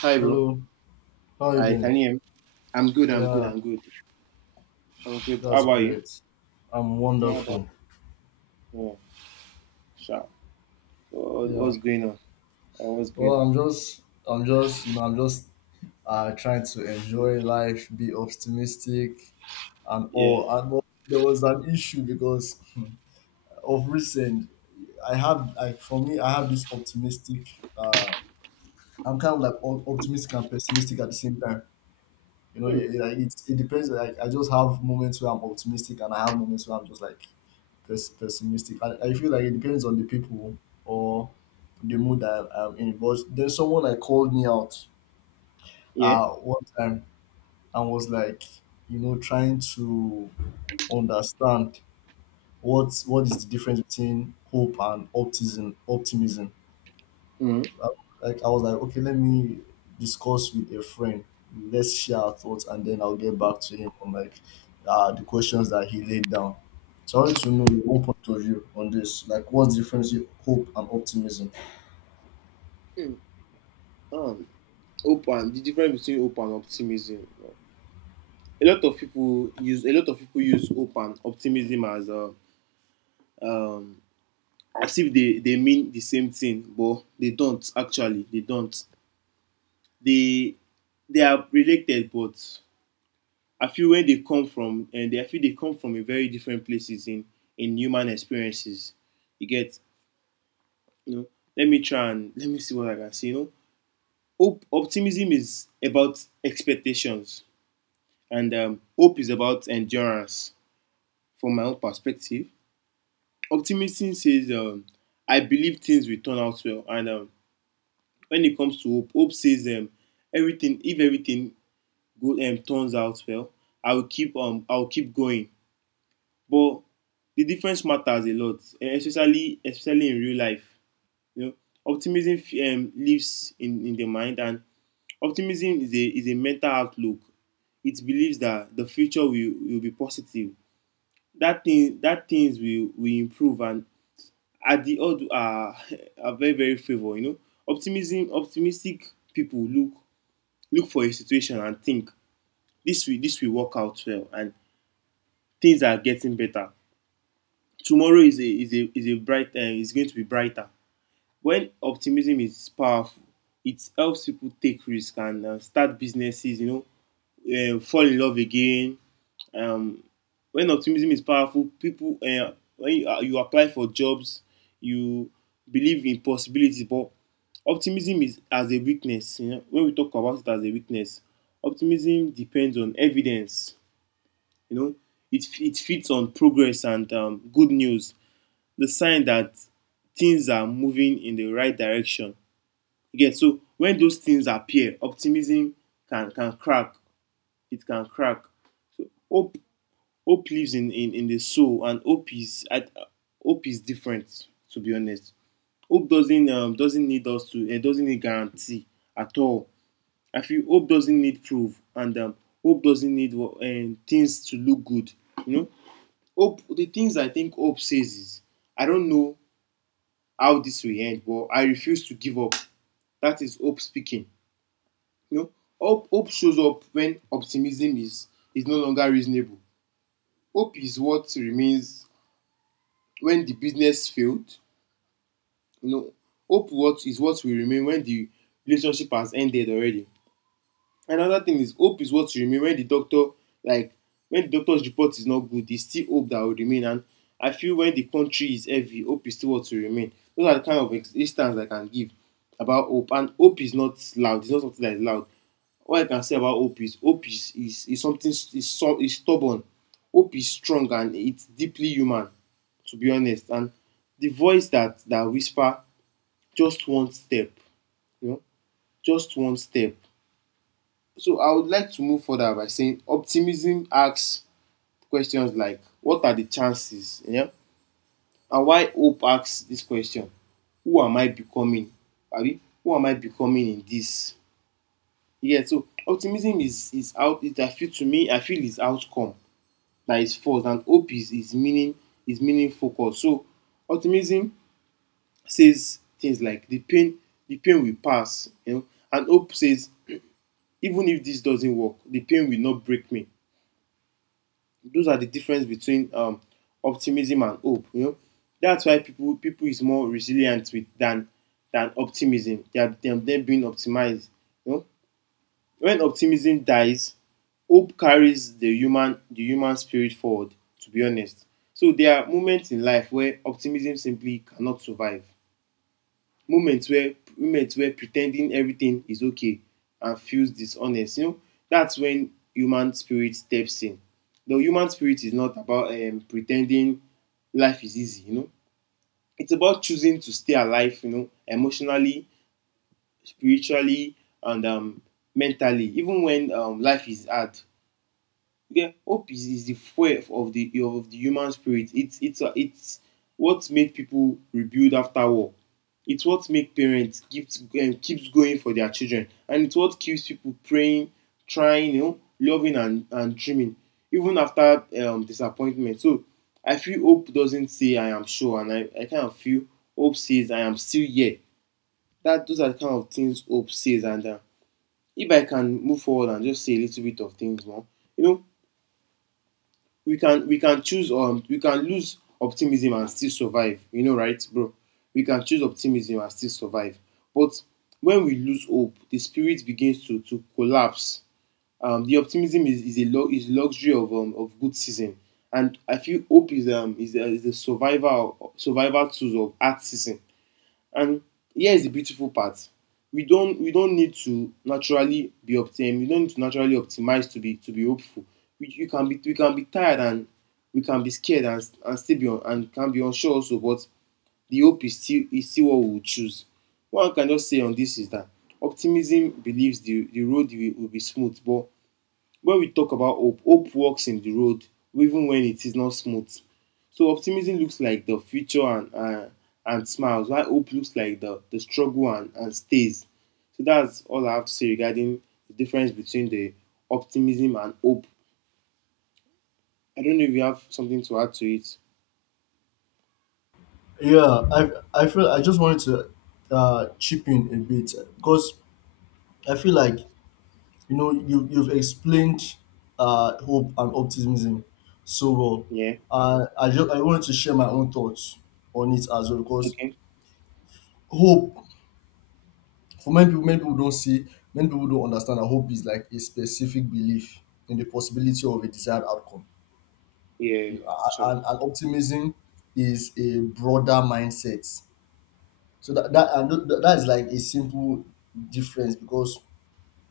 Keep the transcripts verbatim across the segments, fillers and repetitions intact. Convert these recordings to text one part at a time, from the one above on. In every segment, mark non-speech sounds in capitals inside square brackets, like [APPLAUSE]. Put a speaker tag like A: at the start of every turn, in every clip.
A: Hi, bro.
B: Hello, how are you
A: Hi,
B: doing?
A: can you hear me? I'm good. I'm good.
B: Yeah,
A: I'm good. I'm good. How
B: that's
A: about you?
B: great. I'm
A: Yeah, about
B: wonderful.
A: yeah. Sure. What,
B: Yeah.
A: what's going on? Oh, what's going
B: Well,
A: on?
B: I'm just, I'm just, you know, I'm just uh, trying to enjoy life, be optimistic, and
A: Yeah.
B: all. And well, there was an issue because [LAUGHS] hmm, of recent, I had like for me, I have this optimistic. Uh, I'm kind of like op- optimistic and pessimistic at the same time. You know,
A: Hmm.
B: yeah, yeah, like it, it depends. Like I just have moments where I'm optimistic, and I have moments where I'm just like pes- pessimistic. I, I feel like it depends on the people or the mood that I'm in. But there's someone like called me out
A: Yeah.
B: uh, one time and was like, you know, trying to understand what what is the difference between hope and optimism. Optimism.
A: Hmm.
B: I, like I was like, okay, let me discuss with a friend. Let's share our thoughts, and then I'll get back to him on like uh, the questions that he laid down. So I wanted to know your own point of view on this. Like, what's the difference in hope and optimism?
A: Hmm. Um. Hope and the difference between hope and optimism. A lot of people use a lot of people use hope and optimism as a um as if they they mean the same thing, but they don't actually. They don't. They they are related, but I feel where they come from, and I feel they come from a very different places in in human experiences. You get, you know, let me try and let me see what I can say. You know, hope, optimism is about expectations, and um, hope is about endurance. From my own perspective, optimism says, um, "I believe things will turn out well," and um, when it comes to hope, hope says, um, "Everything, if everything go, um, turns out well, I will keep um, I will keep going." But the difference matters a lot, eh, especially especially in real life. You know, optimism um, lives in, in the mind, and optimism is a is a mental outlook. It believes that the future will, will be positive. That thing that things will, will improve, and at the odd are [LAUGHS] are very very favor. You know, optimism optimistic people look look for a situation and think this will this will work out well, and things are getting better. Tomorrow is a is a is a bright uh, is going to be brighter. When optimism is powerful, it helps people take risk and uh, start businesses, you know, uh, fall in love again. um, when optimism is powerful, people uh, when you, uh, you apply for jobs, you believe in possibilities. But optimism is as a weakness, you know, when we talk about it as a weakness, optimism depends on evidence, you know, it it feeds on progress and um, good news, the sign that things are moving in the right direction. Again, so when those things appear, optimism can, can crack. It can crack. Hope Hope lives in, in, in the soul, and hope is at, hope is different. To be honest, hope doesn't um, doesn't need us to. It doesn't need guarantee at all. I feel hope doesn't need proof, and um, hope doesn't need uh, things to look good. You know, hope. The things I think hope says is, I don't know how this will end, but I refuse to give up. That is hope speaking. You know, hope, hope shows up when optimism is, is no longer reasonable. Hope is what remains when the business failed. You know, hope what is what will remain when the relationship has ended already. Another thing is hope is what will remain when the doctor, like, when the doctor's report is not good, there's still hope that will remain. And I feel when the country is heavy, hope is still what will remain. Those are the kind of ex- instance I can give about hope. And hope is not loud, it's not something that is loud. All I can say about hope is hope is is, is something is, so, is stubborn. Hope is strong and it's deeply human, to be honest. And the voice that that whisper, just one step, you know, just one step. So I would like to move further by saying optimism asks questions like, what are the chances? Yeah? And why hope asks this question, who am I becoming? Abi who am I becoming in this? Yeah. So optimism is is out it I feel, to me I feel, is outcome that is forced, and hope is is meaning, is meaning focus. So optimism says things like the pain the pain will pass, you know, and hope says, even if this doesn't work, the pain will not break me. Those are the difference between um, optimism and hope. You know, that's why people people is more resilient with than than optimism. They are them are being optimized. You know, when optimism dies, hope carries the human the human spirit forward. To be honest, so there are moments in life where optimism simply cannot survive. Moments where moments where pretending everything is okay and feels dishonest, you know, that's when human spirit steps in. The human spirit is not about um, pretending life is easy, you know, it's about choosing to stay alive, you know, emotionally, spiritually, and um, mentally, even when um, life is hard. You Hope is, is the fuel of the of the human spirit. It's it's a, it's what made people rebuild after war. It's what make parents keeps um, keeps going for their children, and it's what keeps people praying, trying, you know, loving, and and dreaming, even after um, disappointment. So I feel hope doesn't say I am sure, and i I kind of feel hope says I am still here. That Those are the kind of things hope says. And uh, if I can move forward and just say a little bit of things more, you know, we can we can choose, um we can lose optimism and still survive. You know, right, bro? We can choose optimism and still survive. But when we lose hope, the spirit begins to to collapse. Um, the optimism is, is a lo- is luxury of um, of good season, and I feel hope is um is, uh, is the survival survival tools of art season. And here is the beautiful part. We don't we don't need to naturally be optim. We don't need to naturally optimize to be to be hopeful. We you can be we can be tired, and we can be scared, and and still be un, and can be unsure also. But the hope is still is still what we will choose. What I can just say on this is that optimism believes the the road will, will be smooth. But when we talk about hope, hope walks in the road even when it is not smooth. So optimism looks like the future and uh, and smiles, while hope looks like the, the struggle and, and stays. So that's all I have to say regarding the difference between the optimism and hope. I don't know if you have something to add to it.
B: Yeah, I I feel I just wanted to uh, chip in a bit because I feel like you know you you've explained uh, hope and optimism so well.
A: Yeah.
B: Uh, I just I wanted to share my own thoughts on it as well because
A: Okay.
B: hope for many people many people don't see many people don't understand that hope is like a specific belief in the possibility of a desired outcome.
A: Yeah,
B: You a-
A: actually.
B: and, and optimism is a broader mindset, so that that, and tho- that is like a simple difference because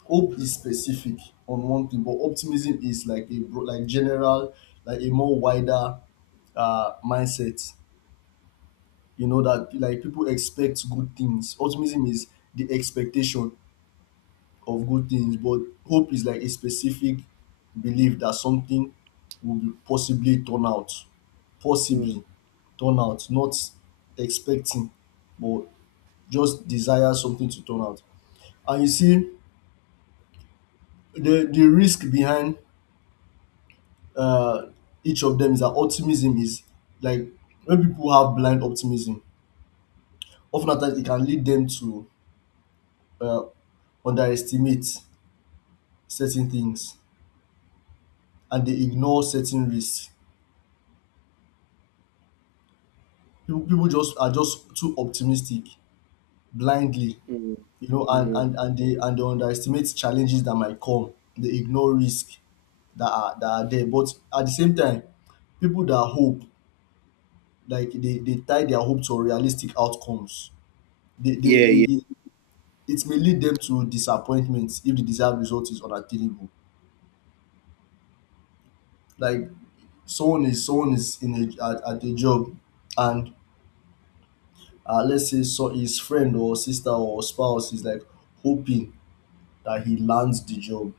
B: hope is specific on one thing, but optimism is like a bro- like general, like a more wider uh, mindset. You know that like people expect good things. Optimism is the expectation of good things, but hope is like a specific belief that something will be possibly turn out,
A: Mm,
B: possibly turn out, not expecting, but just desire something to turn out. And you see, the the risk behind uh, each of them is that optimism is like when people have blind optimism, often at times it can lead them to uh, underestimate certain things, and they ignore certain risks. People people just are just too optimistic blindly,
A: mm,
B: you know, and
A: mm.
B: and and they and they underestimate challenges that might come. They ignore risk that are that are there. But at the same time, people that hope, like they, they tie their hope to realistic outcomes. they, they
A: Yeah, yeah.
B: it, it it may lead them to disappointments if the desired result is unattainable. Like someone is someone is in a at, at a job, and uh, let's say so his friend or sister or spouse is like hoping that he lands the job.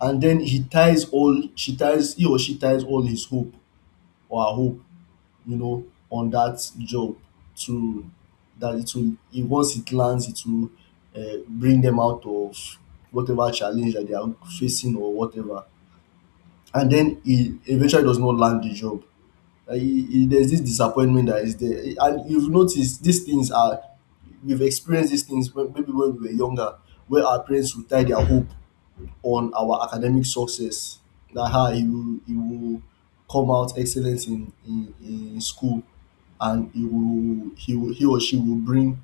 B: And then he ties all she ties he or she ties all his hope or her hope, you know, on that job to that it will it, once it lands it will uh, bring them out of whatever challenge that they are facing or whatever. And then he eventually does not land the job. Uh, he- he- there's this disappointment that is there, and you've noticed these things are we've experienced these things when- maybe when we were younger, where our parents would tie their hope on our academic success. That how he will he will come out excellent in in in school, and he will he will he or she will bring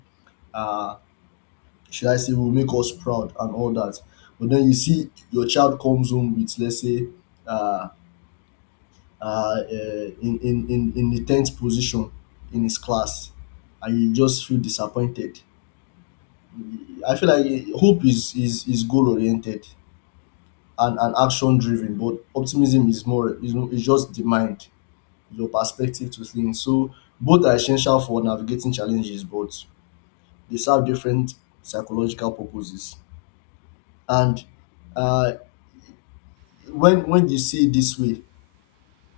B: uh should I say — will make us proud and all that. But then you see your child comes home with, let's say, uh uh eh in in in in the tenth position in his class, and you just feel disappointed. I feel like eh, hope is is is goal oriented and and action driven, but optimism is more is, is just the mind, your perspective to things. So both are essential for navigating challenges, but they serve different psychological purposes. And uh, when when you see it this way,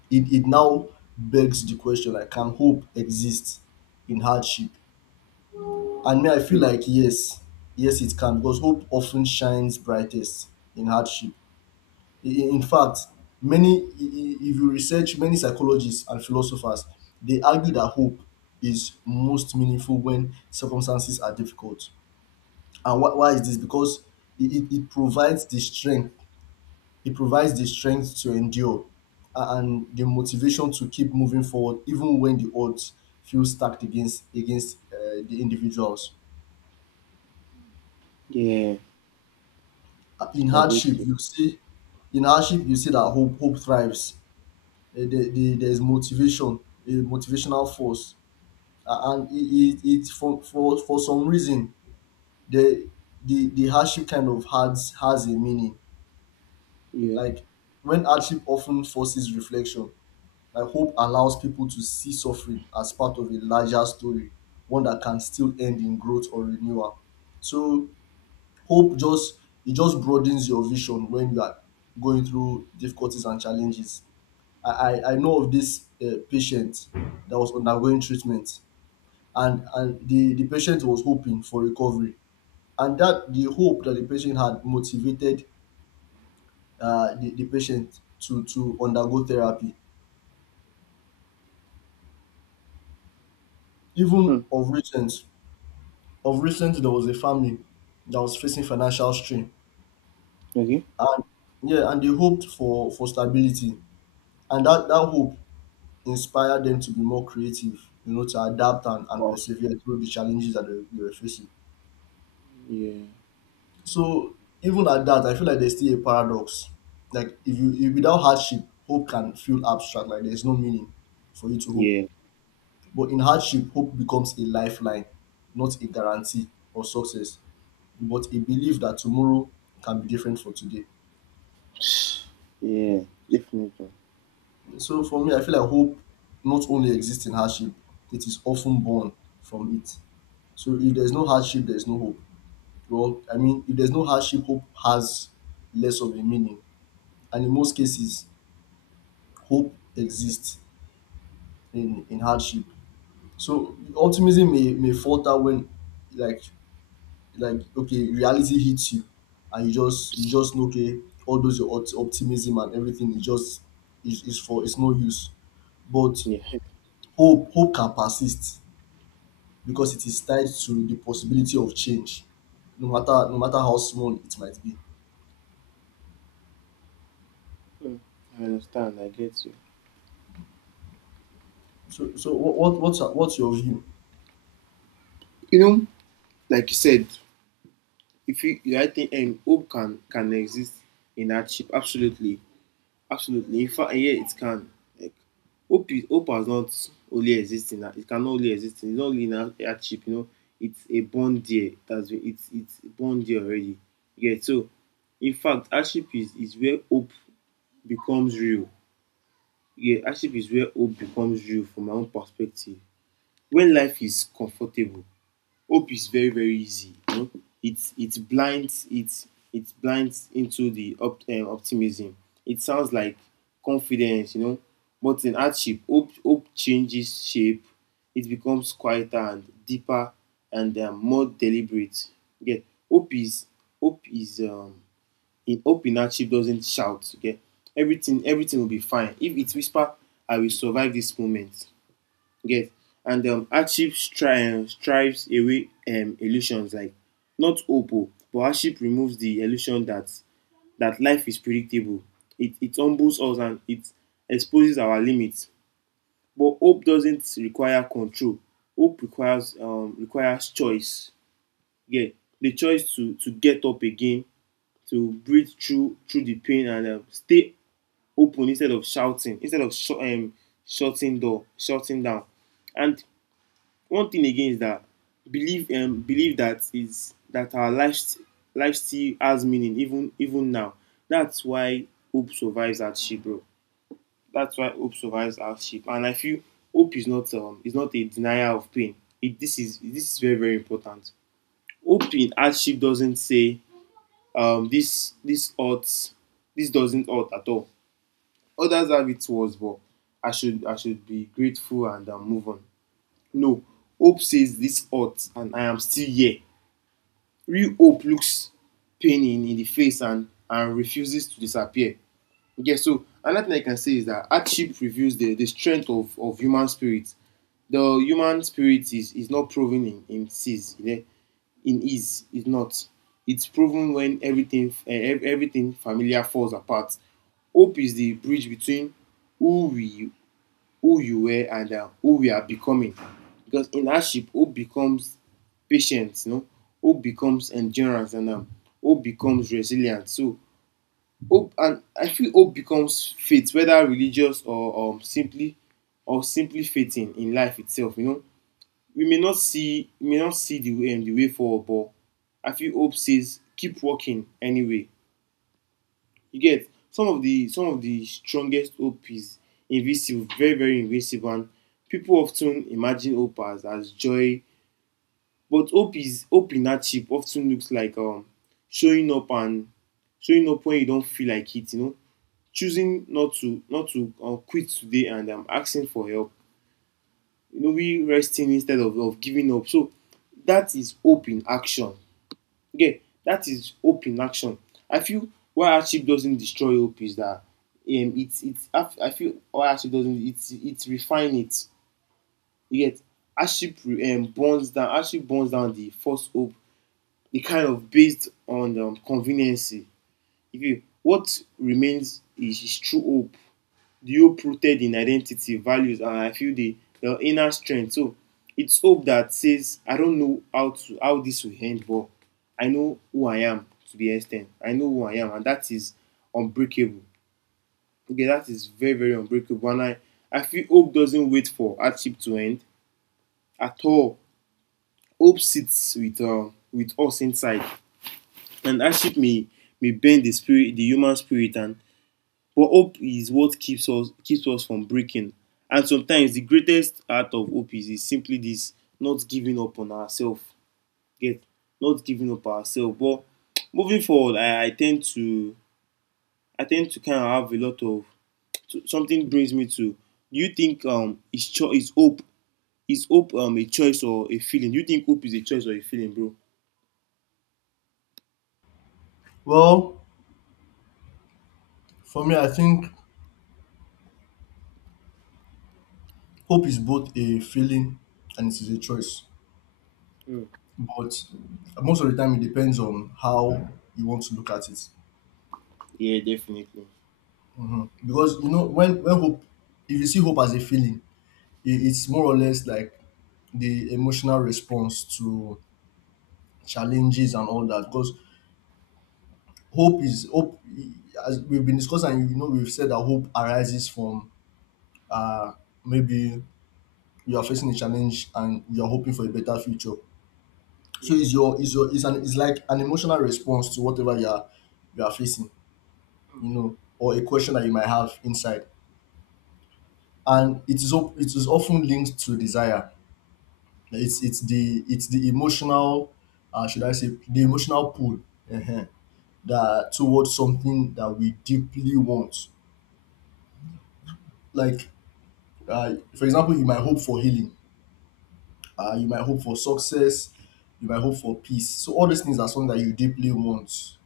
B: it, it now begs the question, like, can hope exist in hardship? And me, I feel
A: Mm.
B: like yes, yes it can, because hope often shines brightest in hardship. In fact, many — if you research many psychologists and philosophers, they argue that hope is most meaningful when circumstances are difficult. And why, why is this? Because it, it, it provides the strength, it provides the strength to endure, a- and the motivation to keep moving forward even when the odds feel stacked against against uh, the individuals.
A: Yeah,
B: Uh, in
A: I get
B: hardship
A: you.
B: you see, in hardship you see that hope hope thrives. eh, there, there, there's motivation, a motivational force. A- and it, it, it for, for for some reason the the the hardship kind of has has a meaning.
A: Yeah.
B: Like when hardship often forces reflection, like hope allows people to see suffering as part of a larger story, one that can still end in growth or renewal. So hope just, it just broadens your vision when you are going through difficulties and challenges. I, I, I know of this uh, patient that was undergoing treatment, and and the, the patient was hoping for recovery, and that the hope that the patient had motivated uh, the, the patient to to undergo therapy.
A: Hmm.
B: Even of recent, of recent there was a family that was facing financial strain,
A: Okay.
B: and yeah, and they hoped for for stability, and that that hope inspired them to be more creative, you know, to adapt and, and
A: Wow.
B: persevere through the challenges that they, they were facing.
A: Yeah.
B: So even at that, I feel like there's still a paradox. Like if you — if without hardship, hope can feel abstract. Like there's no meaning for you to hope.
A: Yeah.
B: But in hardship, hope becomes a lifeline, not a guarantee of success, but a belief that tomorrow can be different for today.
A: Yeah, definitely.
B: So for me, I feel like hope not only exists in hardship, it is often born from it. So if there's no hardship, there's no hope. Well, I mean, if there's no hardship, hope has less of a meaning. And in most cases, hope exists in in hardship. So optimism may may falter when, like like okay, reality hits you, and you just you just know, okay, all those your opt- optimism and everything is just is, is for — it's no use. But
A: Yeah.
B: hope hope can persist because it is tied to the possibility of change, no matter no matter how small it might be.
A: Mm, I understand. I get you.
B: So so what, what what's what's your view?
A: You know, like you said, if you, you I think um, hope can can exist in hardship. Absolutely, absolutely. In fact, yeah, it can. Like hope, is, hope has not only exist in it can only exist in it's not only in hard- hardship. You know, it's a born there. That's it's it's born there already. Yeah. So, in fact, hardship is is where hope becomes real. Yeah, hardship is where hope becomes real from my own perspective. When life is comfortable, hope is very very easy, you know. It it blinds it, it blinds into the op, um, optimism. It sounds like confidence, you know. But in hardship, hope hope changes shape. It becomes quieter and deeper, and um, more deliberate, you get. hope is Hope is um, in hope in hardship doesn't shout, you get. Everything, everything will be fine if it whisper. I will survive this moment. Yes. And um, hardship stri- um, strives away um, illusions. Like, not hope, o but hardship removes the illusion that that life is predictable. It it humbles us, and it exposes our limits. But hope doesn't require control. Hope requires um, requires choice. Yeah, the choice to to get up again, to breathe through through the pain, and um, stay open, instead of shouting, instead of sh- um, shutting door, shutting down. And one thing again is that believe, um, believe that is that our life, life still has meaning, even even now. That's why hope survives hardship, bro. That's why hope survives hardship. And I feel hope is not um is not a denier of pain. It This is this is very very important. Hope in hardship doesn't say um this, this hurts, this doesn't hurt at all. Others have it worse, but I should I should be grateful, and um, move on. No, hope says this hurt and I am still here. Real hope looks pain in, in the face, and, and refuses to disappear. Okay, so another thing I can say is that hardship reveals the, the strength of, of human spirit. The human spirit is, is not proven in, in ease, you know. In ease, it's not. It's proven when everything eh, everything familiar falls apart. Hope is the bridge between who we who you were, and uh, who we are becoming. Because in hardship, hope becomes patience, you know, hope becomes endurance, and um, hope becomes resilience. So hope, and I feel hope becomes faith, whether religious or um, simply or simply faith in, in life itself. You know, we may not see we may not see the way um, the way forward, but I feel hope says keep walking anyway. You get some of the some of the strongest hope is invisible, very very invisible, and people of ten imagine hope as as joy, but hope is hope in hardship of ten looks like um, showing up and showing up when you don feel like it, you know, choosing not to not to uh, quit today, and um, asking for help, you know, we resting instead of of giving up. So that is hope in action. Okay, that is hope in action. I feel why hardship doesn't destroy hope is that um, it's it's I, I feel why hardship doesn't it it refine it. You get hardship um, burns down hardship burns down the false hope, the kind of based on um, conveniency. If you What remains is, is true hope, the hope rooted in identity, values, and I feel the, the inner strength. So it's hope that says, I don't know how to how this will end, but I know who I am. To the extent I know who I am, and that is unbreakable. Okay, that is very, very unbreakable. And I, I feel hope doesn't wait for hardship to end at all. Hope sits with um, with us inside, and hardship may may bend the spirit, the human spirit, and but hope is what keeps us keeps us from breaking. And sometimes the greatest act of hope is, is simply this: not giving up on ourselves. Get not giving up ourselves. But moving forward, I, I tend to I tend to kind of have a lot of so- something brings me to. Do you think um is cho- is hope is hope um a choice or a feeling? Do you think hope is a choice or a feeling, bro?
B: Well, for me, I think hope is both a feeling and it is a choice.
A: Mm.
B: But most of the time, it depends on how you want to look at it.
A: Yeah, definitely.
B: Mhm. Because you know, when when hope, if you see hope as a feeling, it, it's more or less like the emotional response to challenges and all that. Because hope is hope, as we've been discussing, you know, we've said that hope arises from uh maybe you are facing a challenge and you are hoping for a better future. So
A: Yeah.
B: it's your is your is an it's like an emotional response to whatever you are you are facing.
A: Mm.
B: You know, or a question that you might have inside. And it is op- it is often linked to desire. It's
A: Mm.
B: it's the it's the emotional — uh, should I say, the emotional pull uh that towards something that we deeply want. Like, uh, for example, you might hope for healing. Uh, you might hope for success. You might hope for peace. So all these things are something that you deeply want,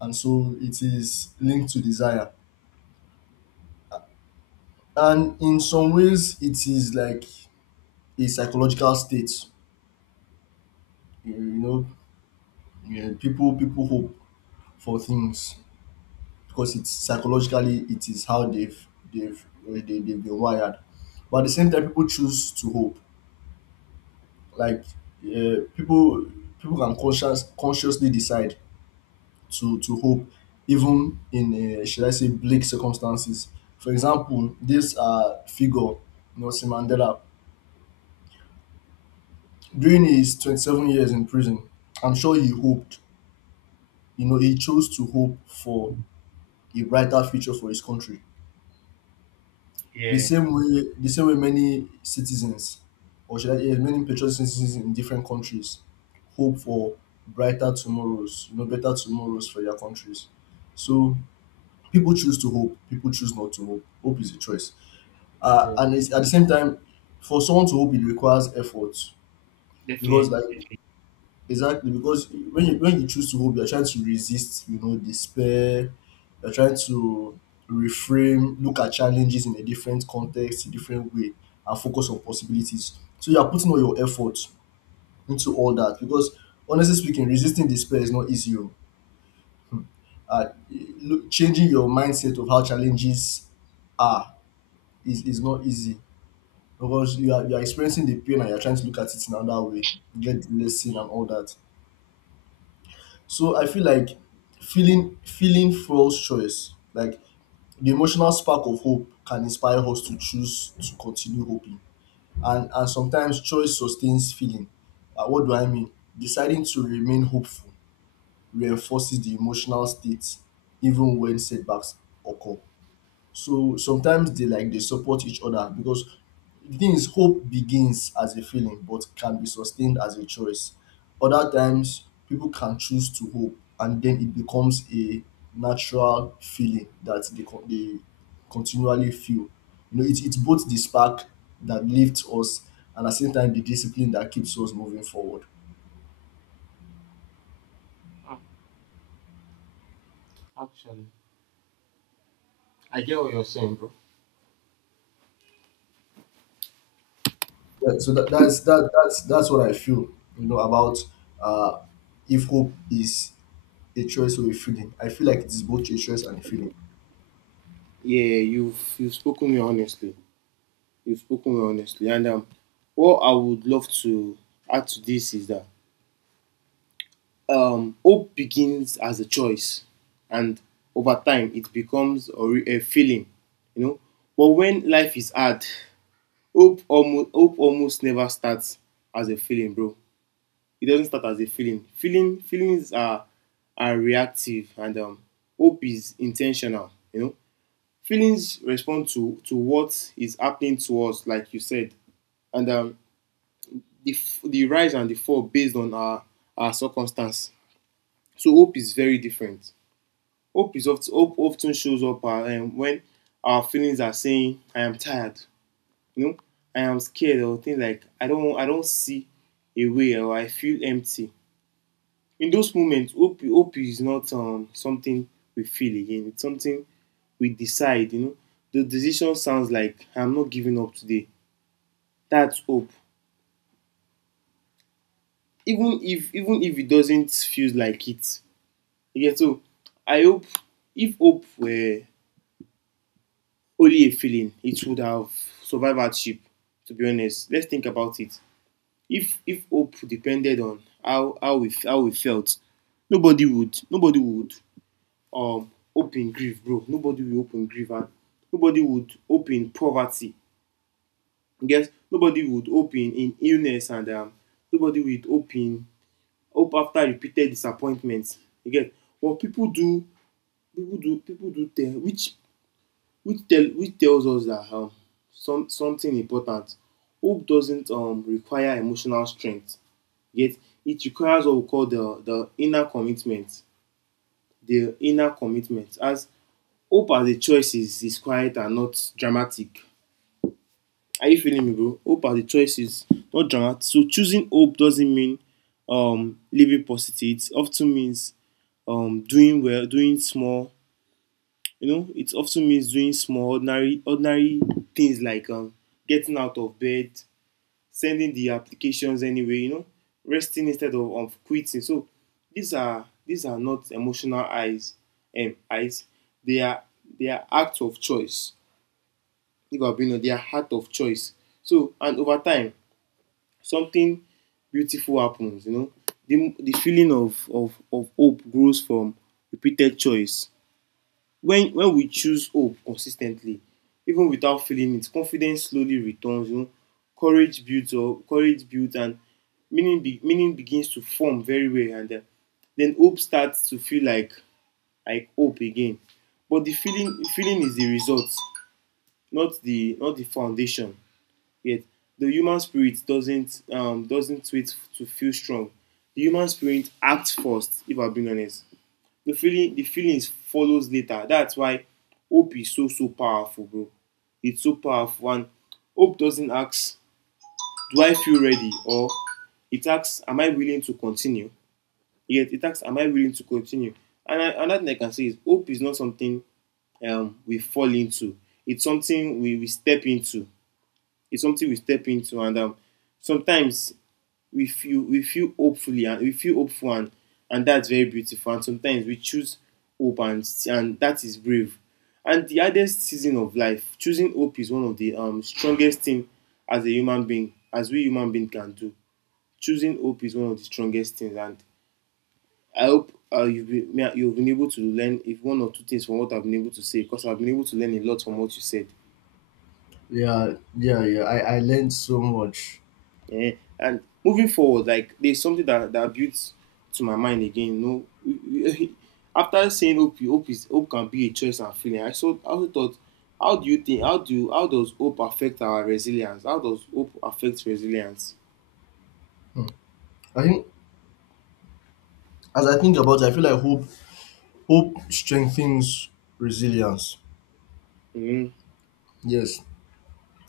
B: and so it is linked to desire. And in some ways, it is like a psychological state, you know. Yeah, people people hope for things because it's psychologically it is how they've they've uh, they, they've been wired. But at the same time, people choose to hope. Like uh, people people can conscious consciously decide to to hope even in, uh, should I say, bleak circumstances. For example, this uh figure Nelson Mandela during his twenty-seven years in prison, I'm sure he hoped. You know, he chose to hope for a brighter future for his country. The
A: Yeah.
B: same way, the same way many citizens, or should I say, many patriot citizens in different countries, hope for brighter tomorrows, you know, better tomorrows for their countries. So people choose to hope. People choose not to hope. Hope is a choice. Uh,
A: Yeah.
B: and it's, at the same time, for someone to hope, it requires effort because,
A: Definitely.
B: like, exactly, because when you when you choose to hope, you're trying to resist, you know, despair. You're trying to reframe, look at challenges in a different context, a different way, and focus on possibilities. So you are putting all your effort into all that because, honestly speaking, resisting despair is not easy. Oh. Uh, look, changing your mindset of how challenges are is, is not easy because you are you are experiencing the pain and you're trying to look at it in another way, get the lesson and all that. So I feel like feeling feeling fuels choice. Like the emotional spark of hope can inspire us to choose to continue hoping. And and sometimes choice sustains feeling. Uh, what do I mean? Deciding to remain hopeful reinforces the emotional state even when setbacks occur. So sometimes they like they support each other because the thing is hope begins as a feeling but can be sustained as a choice. Other times people can choose to hope and then it becomes a natural feeling that they con- they continually feel. You know, it it's both the spark that lifts us and at the same time the discipline that keeps us moving forward.
A: Mm. Actually, I get what you're saying, bro.
B: Yeah, so that, that's that that's that's what I feel, you know, about uh if hope is a choice or a feeling? I feel like it is both a choice and a feeling.
A: Yeah, you've you've spoken me honestly. You've spoken me honestly, and um, what I would love to add to this is that um, hope begins as a choice, and over time it becomes a, re- a feeling, you know. But when life is hard, hope almost hope almost never starts as a feeling, bro. It doesn't start as a feeling. Feeling feelings are are reactive, and um, hope is intentional, you know. Feelings respond to to what is happening to us, like you said, and um, the the rise and the fall based on our our circumstance. So hope is very different. Hope is often hope often shows up uh, um, when our feelings are saying, "I am tired," you know, "I am scared," or things like, "I don't I don't see a way," or "I feel empty." In those moments, hope hope is not um, something we feel again. It's something we decide. You know, the decision sounds like, "I'm not giving up today." That's hope even if even if it doesn't feel like it. You get. So I hope, if hope were only a feeling, it would have survived hardship. To be honest, let's think about it. if if hope depended on how how we how we felt, nobody would nobody would um hope in grief, bro, nobody will hope in grief, and nobody would hope in poverty. You nobody would hope in in illness, and um nobody would hope in hope after repeated disappointments again. What people do, people do people do tell, which which tell which tells us that um, some something important. Hope doesn't um, require emotional strength, yet it requires what we call the the inner commitment. The inner commitment as hope as a choice is is quiet and not dramatic. Are you feeling me, bro? Hope as a choice is not dramatic. So choosing hope doesn't mean um, living positive. It often means um, doing well, doing small. You know, it often means doing small, ordinary, ordinary things like um, getting out of bed, sending the applications anyway. You know, resting instead of um, quitting. So these are these are not emotional eyes, and um, eyes. They are they are acts of choice. If I've been on, they are act of choice. So and over time, something beautiful happens. You know, the the feeling of of of hope grows from repeated choice. when when we choose hope consistently even without feeling it, confidence slowly returns, you know, courage builds up, courage builds, and meaning be, meaning begins to form very well, and uh, then hope starts to feel like like hope again. But the feeling feeling is the result, not the not the foundation. Yet the human spirit doesn't um doesn't wait to feel strong. The human spirit acts first. If I'm being honest, the feeling the feelings follows later. That's why hope is so so powerful, bro. It's so powerful, and hope doesn't ask, do I feel ready? Or it asks, am I willing to continue? Yet it asks, am I willing to continue? And I, another thing I can say is hope is not something um, we fall into. It's something we, we step into. It's something we step into, and um, sometimes we feel, we feel hopefully and we feel hopeful, and and that's very beautiful. And sometimes we choose hope, and and that is brave. And the hardest season of life, choosing hope is one of the um, strongest thing as a human being, as we human being can do. Choosing hope is one of the strongest things. And I hope uh, you've been, you've been able to learn if one or two things from what I've been able to say, because I've been able to learn a lot from what you said.
B: Yeah, yeah, yeah. I, I learned so much.
A: Eh, and moving forward, like there's something that that builds to my mind again. You know, [LAUGHS] after saying hope, hope is hope can be a choice and feeling. I so I also thought, how do you think? How do how does hope affect our resilience? How does hope affect resilience?
B: I think as I think about it, I feel like hope hope strengthens resilience.
A: Mm.
B: Yes.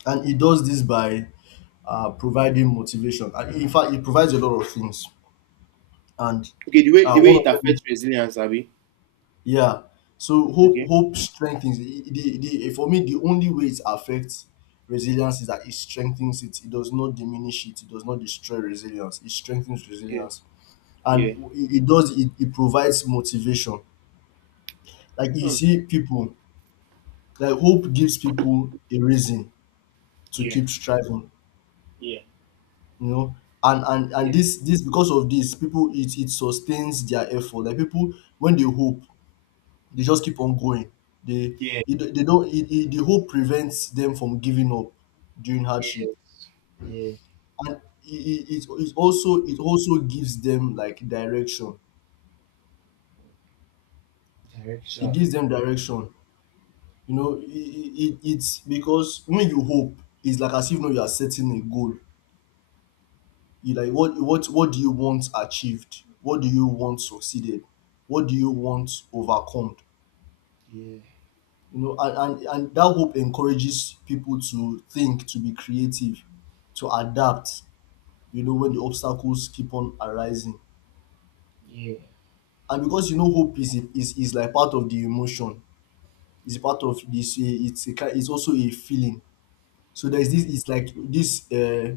B: And it does this by uh, providing motivation. And in fact, it provides a lot of things. And
A: Okay, the way
B: uh,
A: the way
B: one
A: it
B: of them is
A: affects resilience, Abby.
B: yeah. So hope
A: Okay.
B: hope strengthens it- the, the for me the only way it affects resilience is that it strengthens it. It does not diminish it. It does not destroy resilience. It strengthens
A: Yeah.
B: resilience
A: Yeah.
B: and it, it does it, it provides motivation like you
A: Hmm.
B: see people like hope gives people a reason to
A: Yeah.
B: keep striving,
A: Yeah.
B: you know, and and and
A: Yeah.
B: this this because of this people it it sustains their effort like people when they hope they just keep on going. they
A: Yeah.
B: it, they don't it, it, the hope prevents them from giving up during hardship
A: Yeah,
B: and it, it, it it also it also gives them like direction. It
A: direction.
B: gives them direction, you know, it, it, it's because when you hope it's like as if now you are setting a goal. You like what what what do you want achieved, what do you want succeeded, what do you want overcome,
A: Yeah,
B: you know. And, and and that hope encourages people to think, to be creative, to adapt, you know, when the obstacles keep on arising.
A: yeah.
B: And because you know hope is is, is like part of the emotion, it's part of this. It's a, ki- it's also a feeling. So there's
A: Mhm.
B: this, it's like this uh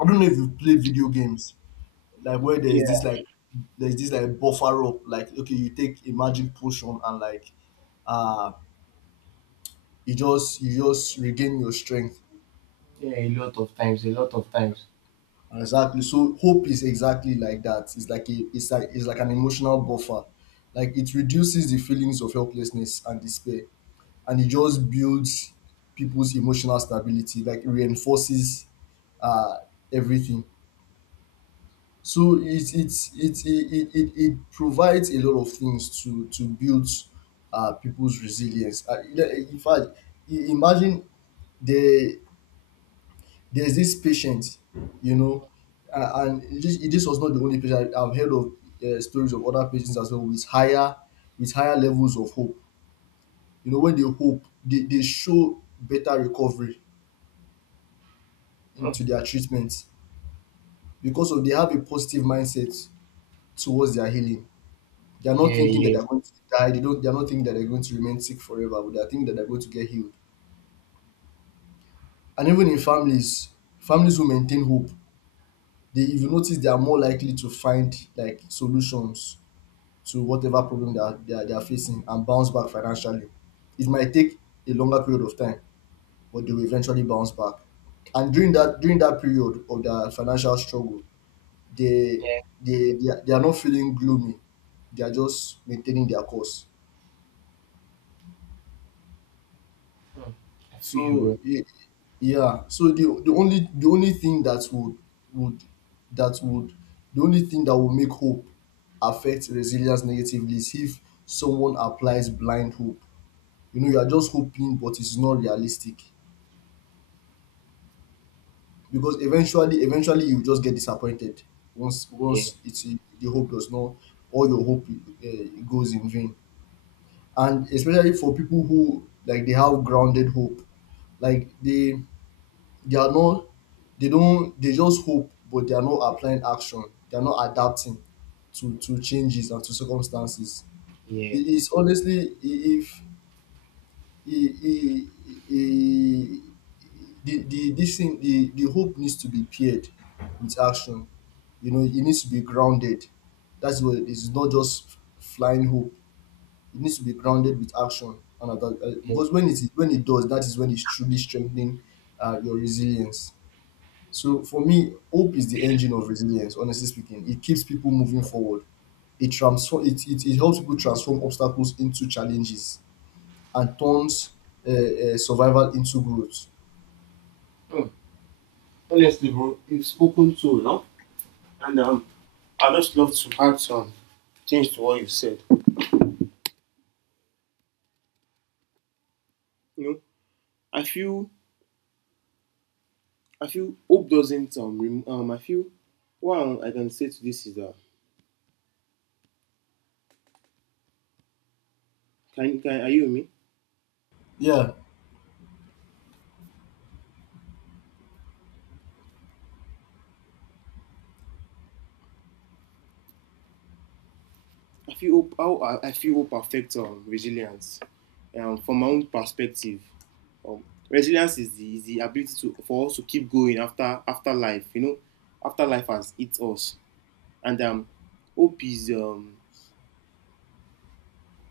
B: I don't know if you've played video games, like where there's
A: Yeah.
B: this like, there's this like buffer up. Like okay, you take a magic potion and like uh you just you just regain your strength.
A: Yeah. A lot of times, a lot of times.
B: Exactly. So hope is exactly like that. It's like a, it's like it's like an emotional buffer. Like it reduces the feelings of helplessness and despair. And it just builds people's emotional stability, like it reinforces uh everything. So it it it it it it provides a lot of things to to build uh, people's resilience. Uh, in fact, i- imagine the there's this patient, you know, uh, and this, this was not the only patient. I- I've heard of uh, stories of other patients as well with higher with higher levels of hope. You know, when they hope, they, they show better recovery
A: Mm.
B: into their treatment because of they have a positive mindset towards their healing. They are not
A: Yeah,
B: thinking that
A: yeah,
B: they're going to die. They don't. They are not thinking that they're going to remain sick forever. But they are thinking that they're going to get healed. And even in families, families who maintain hope, they, if you notice, they are more likely to find like solutions to whatever problem that they are, they are facing and bounce back financially. It might take a longer period of time, but they will eventually bounce back. And during that during that period of their financial struggle, they
A: yeah.
B: they they are, they are not feeling gloomy. They are just maintaining their course.
A: Mm. I feel you,
B: So
A: bro.
B: y- yeah, so the the only the only thing that would would that would, the only thing that will make hope affect resilience negatively is if someone applies blind hope. You know, you are just hoping, but it's not realistic because eventually, eventually, you just get disappointed. Once
A: Yeah,
B: once it's the hope does not, all your hope uh, goes in vain, and especially for people who like they have grounded hope, like they they are not, they don't, they just hope but they are not applying action. They are not adapting to to changes and to circumstances.
A: yeah,
B: It is honestly, I- if I- I- I- the the this thing, the the hope needs to be paired with action, you know. It needs to be grounded, that's what it is. It's not just flying hope. It needs to be grounded with action and adapt- uh,
A: yeah.
B: because when it is, when it does that, is when it's truly strengthening uh, your resilience. So for me, hope is the engine of resilience, honestly speaking. It keeps people moving forward. It transform it, it, it helps people transform obstacles into challenges and turns uh, uh, survival into growth.
A: Mm. Honestly, bro, you've spoken so long, and um, I just love to add some things to what you've said. You know, I feel, I feel hope doesn't um, rem- um, I feel what I can say to this is uh, can, can are you with me?
B: Yeah,
A: I feel hope how I, I feel hope affects um, resilience. Um, from my own perspective, um, resilience is the, is the ability to for us to keep going after after life. You know, after life has hit us. And um hope is um